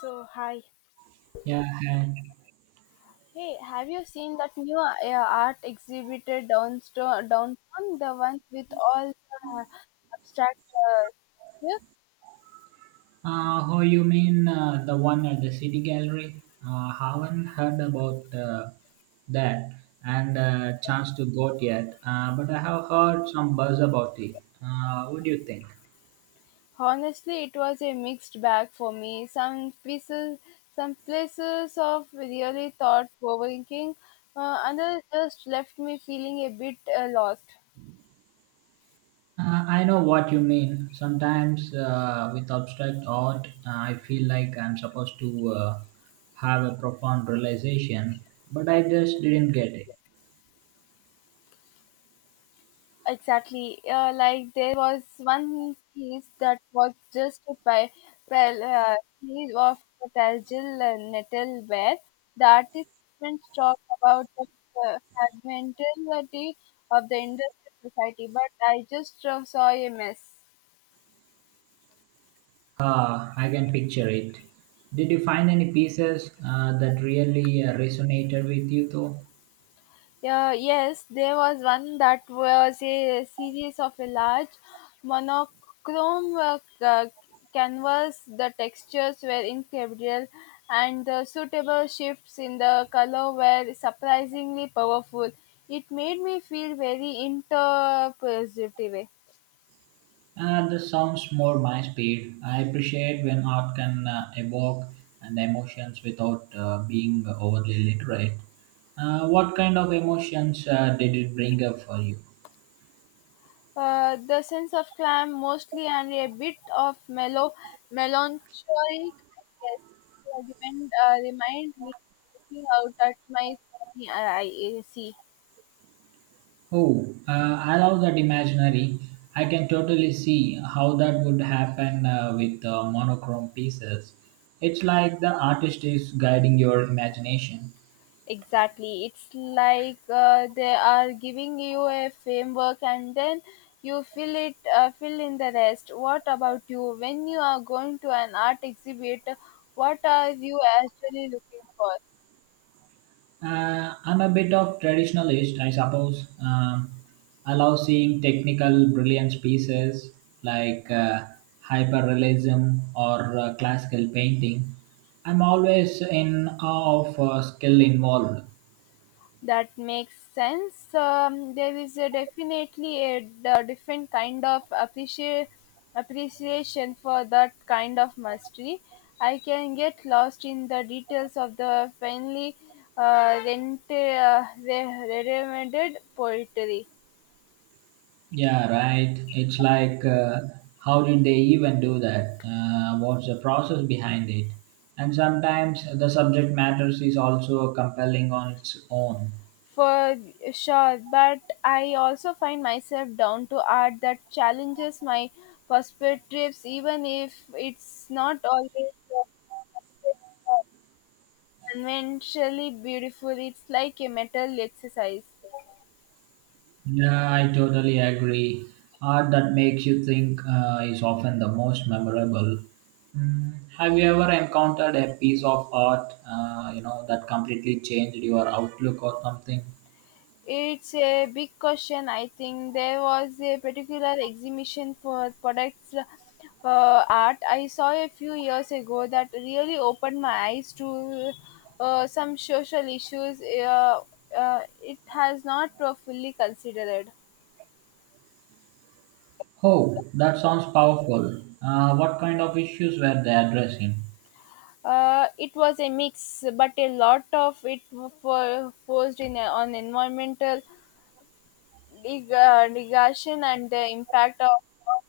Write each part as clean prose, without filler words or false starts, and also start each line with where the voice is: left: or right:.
left: So hi,
right: Yeah, hi.
left: hey, have you seen that new art exhibited downstairs downtown? The ones with all the abstract. Yeah?
right: Oh, you mean the one at the City Gallery? Haven't heard about that and chance to go yet, but I have heard some buzz about it. What do you think?
left: Honestly, it was a mixed bag for me. Some pieces, some places of really thought provoking, others just left me feeling a bit lost.
right: I know what you mean. Sometimes with abstract art, I feel like I'm supposed to have a profound realization, but I just didn't get it.
left: Exactly. Like there was one piece that was just by well, piece of fragile nettle where the artist even talk about the uh, fragmentality of the industrial society, but I just saw a mess.
right: Ah, I can picture it. Did you find any pieces that really resonated with you, though?
left: Yeah, yes, there was one that was a series of a large monochrome canvas. The textures were incredible, and the suitable shifts in the color were surprisingly powerful. It made me feel very interpositive.
right: That sounds more my speed. I appreciate when art can evoke and emotions without being overly literate. What kind of emotions did it bring up for you?
left: The sense of climb mostly and a bit of mellow melancholic yes, remind me looking out at my sunny I see
right: Oh, I love that imaginary. I can totally see how that would happen with monochrome pieces. It's like the artist is guiding your imagination.
left: exactly it's like they are giving you a framework and then you fill it fill in the rest. What about you when you are going to an art exhibit, what are you actually looking for?
right: I'm a bit of traditionalist, I suppose. I love seeing technical brilliance pieces like hyperrealism or classical painting. I'm always in awe of skill involved.
left: That makes sense. There is a definitely different kind of appreciation for that kind of mastery. I can get lost in the details of the finely regimented poetry.
right: Yeah, right. It's like, how did they even do that? What's the process behind it? And sometimes the subject matters is also compelling on its own.
left: For sure, but I also find myself down to art that challenges my perspectives, even if it's not always. Uh, Conventionally beautiful. It's like a metal exercise.
right: Yeah, I totally agree. Art that makes you think is often the most memorable. Mm, have you ever encountered a piece of art, that completely changed your outlook or something?
left: It's a big question. I think there was a particular exhibition for products art I saw a few years ago that really opened my eyes to some social issues, it has not fully considered.
right: Oh, that sounds powerful. What kind of issues were they addressing?
left: It was a mix, but a lot of it forced in on environmental digression and the impact of, of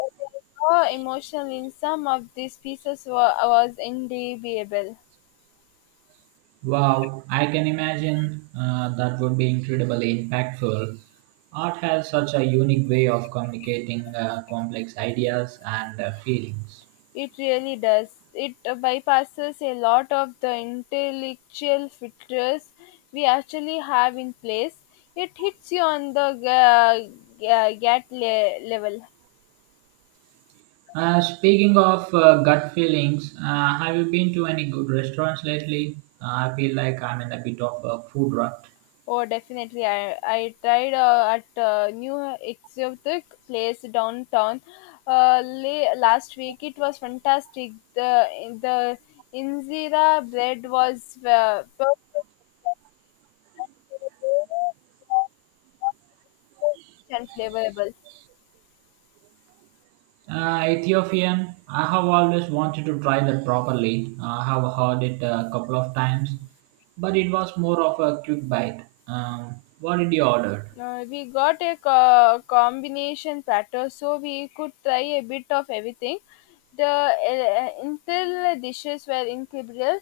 left: uh, uh, raw emotion in some of these pieces was indelible.
right: Wow, I can imagine that would be incredibly impactful. Art has such a unique way of communicating complex ideas and feelings.
left: It really does. It bypasses a lot of the intellectual filters we actually have in place. It hits you on the gut level.
right: Speaking of gut feelings, have you been to any good restaurants lately? I feel like I'm in a bit of a food rut.
left: Oh, definitely. I tried at new exotic place downtown last week. It was fantastic. The injera bread was perfect and flavorable.
right: Ethiopian, I have always wanted to try that properly. I have heard it a couple of times, but it was more of a quick bite. What did you order?
left: We got a combination platter, so we could try a bit of everything. The Intel dishes were incredible,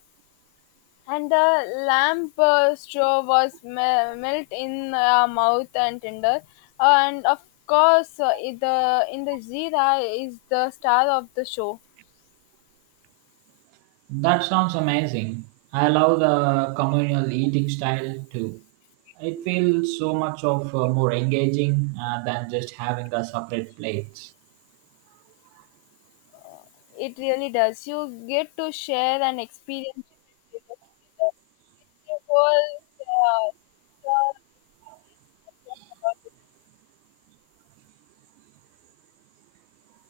left: and the lamp straw was melt in our mouth and tender, and of course the in the zira is the star of the show.
right: That sounds amazing. I love the communal eating style too. It feels so much of more engaging than just having the separate plates.
left: It really does. You get to share and experience it together. It's a whole, uh, story.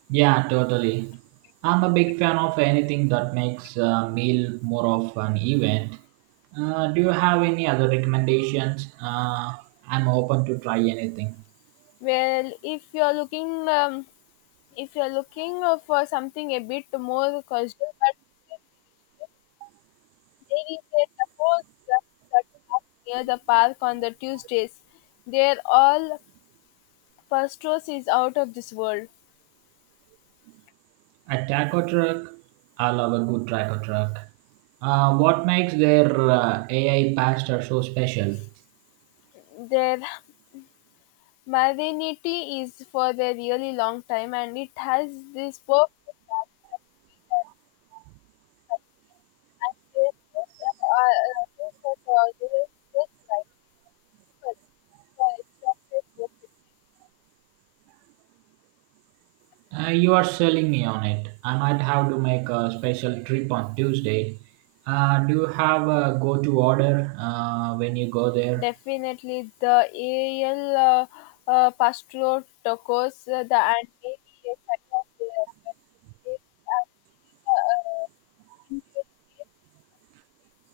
right: Yeah, totally. I'm a big fan of anything that makes a meal more of an event. Do you have any other recommendations? I'm open to try anything.
left: Well, if you're looking for something a bit more casual, but Mary played the whole that half near the park on the Tuesdays. They are all Pastros is out of this world.
right: A taco truck? I love a good taco truck. What makes their AI pasta so special?
left: Their modernity is for the really long time and it has this perfect balance, and their food are food for the just right people for extra.
right: You are selling me on it. I might have to make a special trip on Tuesday. Do you have a go to order when you go there?
left: Definitely, the Al Pastor tacos, the and maybe a set of it's actually Indian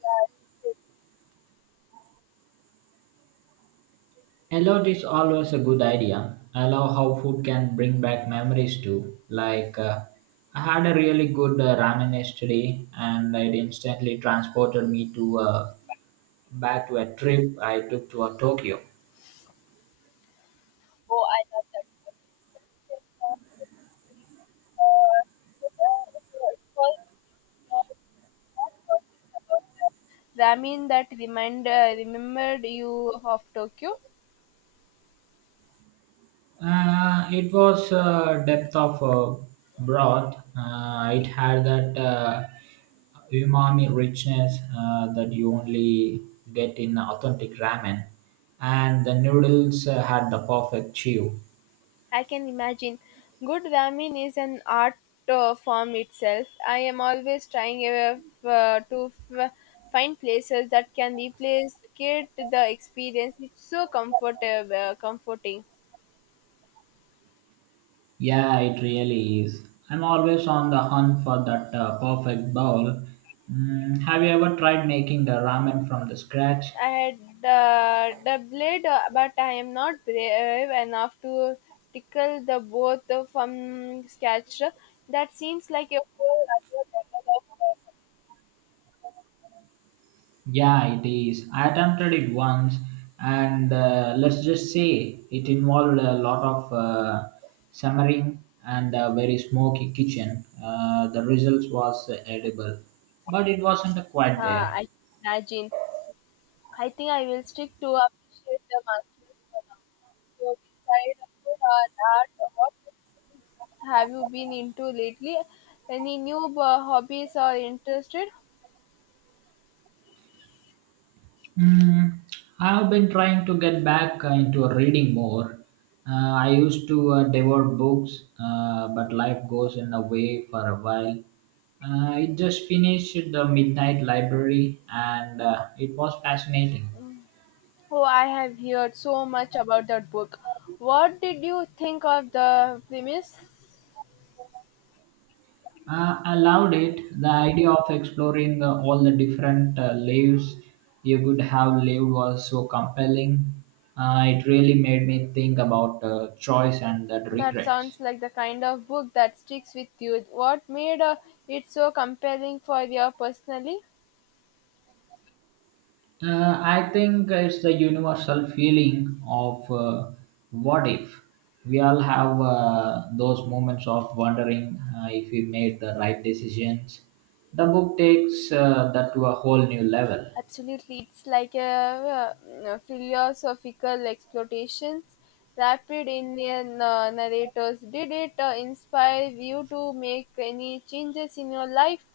left: that is.
right: A lot is always a good idea. I love how food can bring back memories too. Like, I had a really good ramen yesterday and it instantly transported me to back to a trip I took to Tokyo.
left: Oh, I love that one. It's not, uh, it's, uh, uh, not talking about the Ramen that remind remembered you of Tokyo.
right: It was depth of broth. It had that umami richness that you only get in authentic ramen, and the noodles had the perfect chew.
left: I can imagine. Good ramen is an art form itself. I am always trying to find places that can replace get the experience. It's so comfortable, comforting.
right: Yeah, it really is. I'm always on the hunt for that perfect bowl. Mm, have you ever tried making the ramen from the scratch?
left: I had the blade, but I am not brave enough to tickle the both from scratch. That seems like a whole other level of.
right: Yeah, it is. I attempted it once, and let's just say it involved a lot of simmering and a very smoky kitchen. The results was edible, but it wasn't quite there.
left: I imagine. I think I will stick to appreciate the masters for now. So beside of course, art, art, what have you been into lately? Any new hobbies or interested?
right: Mm, I have been trying to get back into reading more. I used to devour books, but life goes in a way for a while. I just finished the Midnight Library and it was fascinating.
left: Oh, I have heard so much about that book. What did you think of the premise?
right: I loved it. The idea of exploring all the different lives you could have lived was so compelling. It really made me think about choice and that
left: That
right: regrets.
left: sounds like the kind of book that sticks with you. What made it so compelling for you personally?
right: I think it's the universal feeling of what if. We all have those moments of wondering if we made the right decisions. The book takes that to a whole new level.
left: Absolutely, it's like a philosophical exploration rapid in a narrators. Did it inspire you to make any changes in your life,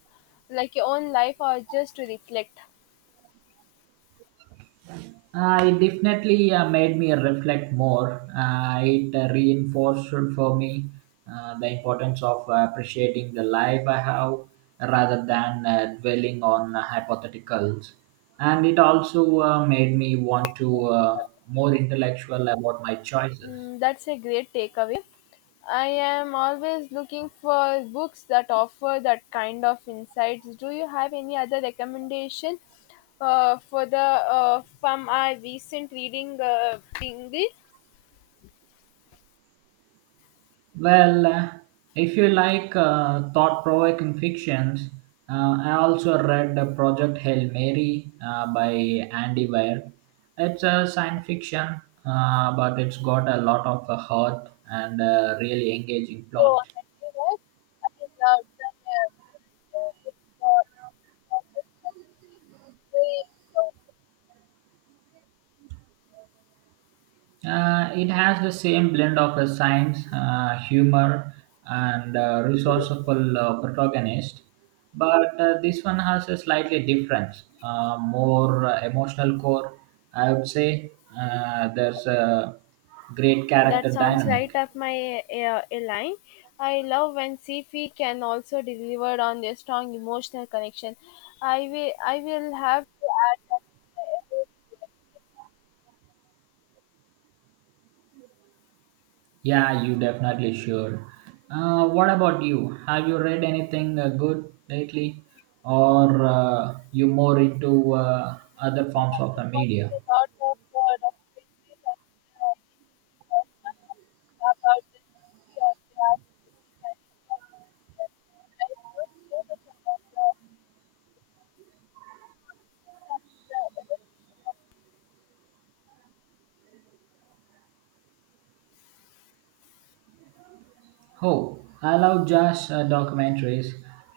left: like your own life, or just to reflect?
right: It definitely made me reflect more. It reinforced for me the importance of appreciating the life I have rather than dwelling on hypotheticals. And it also made me want to more intellectual about my choices.
left: Mm, that's a great takeaway. I am always looking for books that offer that kind of insights. Do you have any other recommendation for the from our recent reading? Thingy?
right: Well, if you like thought-provoking fictions, I also read Project Hail Mary by Andy Weir. It's a science fiction, but it's got a lot of heart and really engaging
left: So
right: plot.
left: happiness, I love the because, it's also very uh,
right: It has the same blend of a science, humor, and resourceful protagonist, but this one has a slightly different, more emotional core. I would say there's a great
left: that
right: character
left: sounds right
right: dynamic.
left: up my line. I love when CFI can also deliver on their strong emotional connection. I will have to add uh,
right: Yeah, you definitely should. What about you? Have you read anything good lately, or you more into other
left: I
right: forms
left: have
right: of
left: been watching
right: media?
left: a lot of documentaries and uh, was one of about the history of the art, and it was I learned so much about the.
right: Oh, I love jazz documentaries.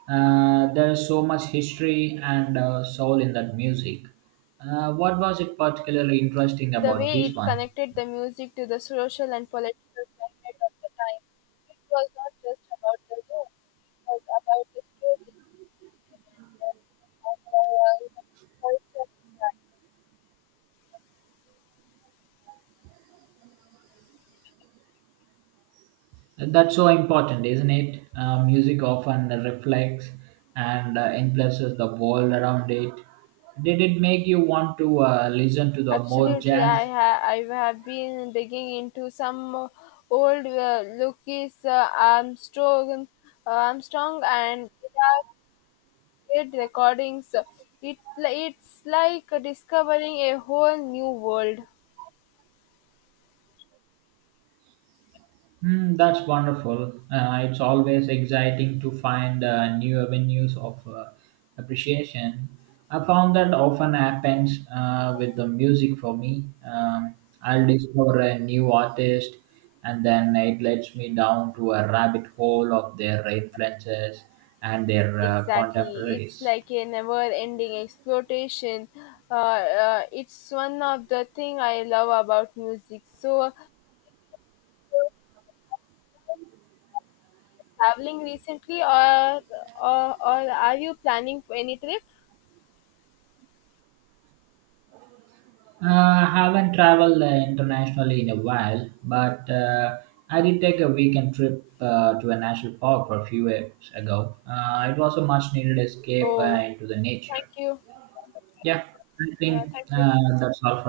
right: There's so much history and soul in that music. What was it particularly interesting
left: The
right: about
left: way it
right: this one?
left: connected the music to the social and political climate of the time. It was not just about the room, it was about the stories they were and the culture impact.
right: That's so important, isn't it? Music often reflects and influences the world around it. Did it make you want to listen to the more
left: Absolutely, I
right: jazz?
left: have I have been digging into some old Armstrong and their recordings. It's like discovering a whole new world.
right: Hmm, that's wonderful. It's always exciting to find new avenues of appreciation. I found that often happens with the music for me. I'll discover a new artist and then it lets me down to a rabbit hole of their influences and their
left: Exactly, it's
right: contemporaries.
left: like a never-ending exploitation. It's one of the thing I love about music. So, traveling recently, or are you planning for any trip?
right: Haven't traveled internationally in a while, but I did take a weekend trip to a national park for a few weeks ago. It was a much needed escape
left: Oh,
right: into the
left: thank
right: nature.
left: you.
right: Yeah, I
left: Yeah,
right: think
left: thank you.
right: that's all for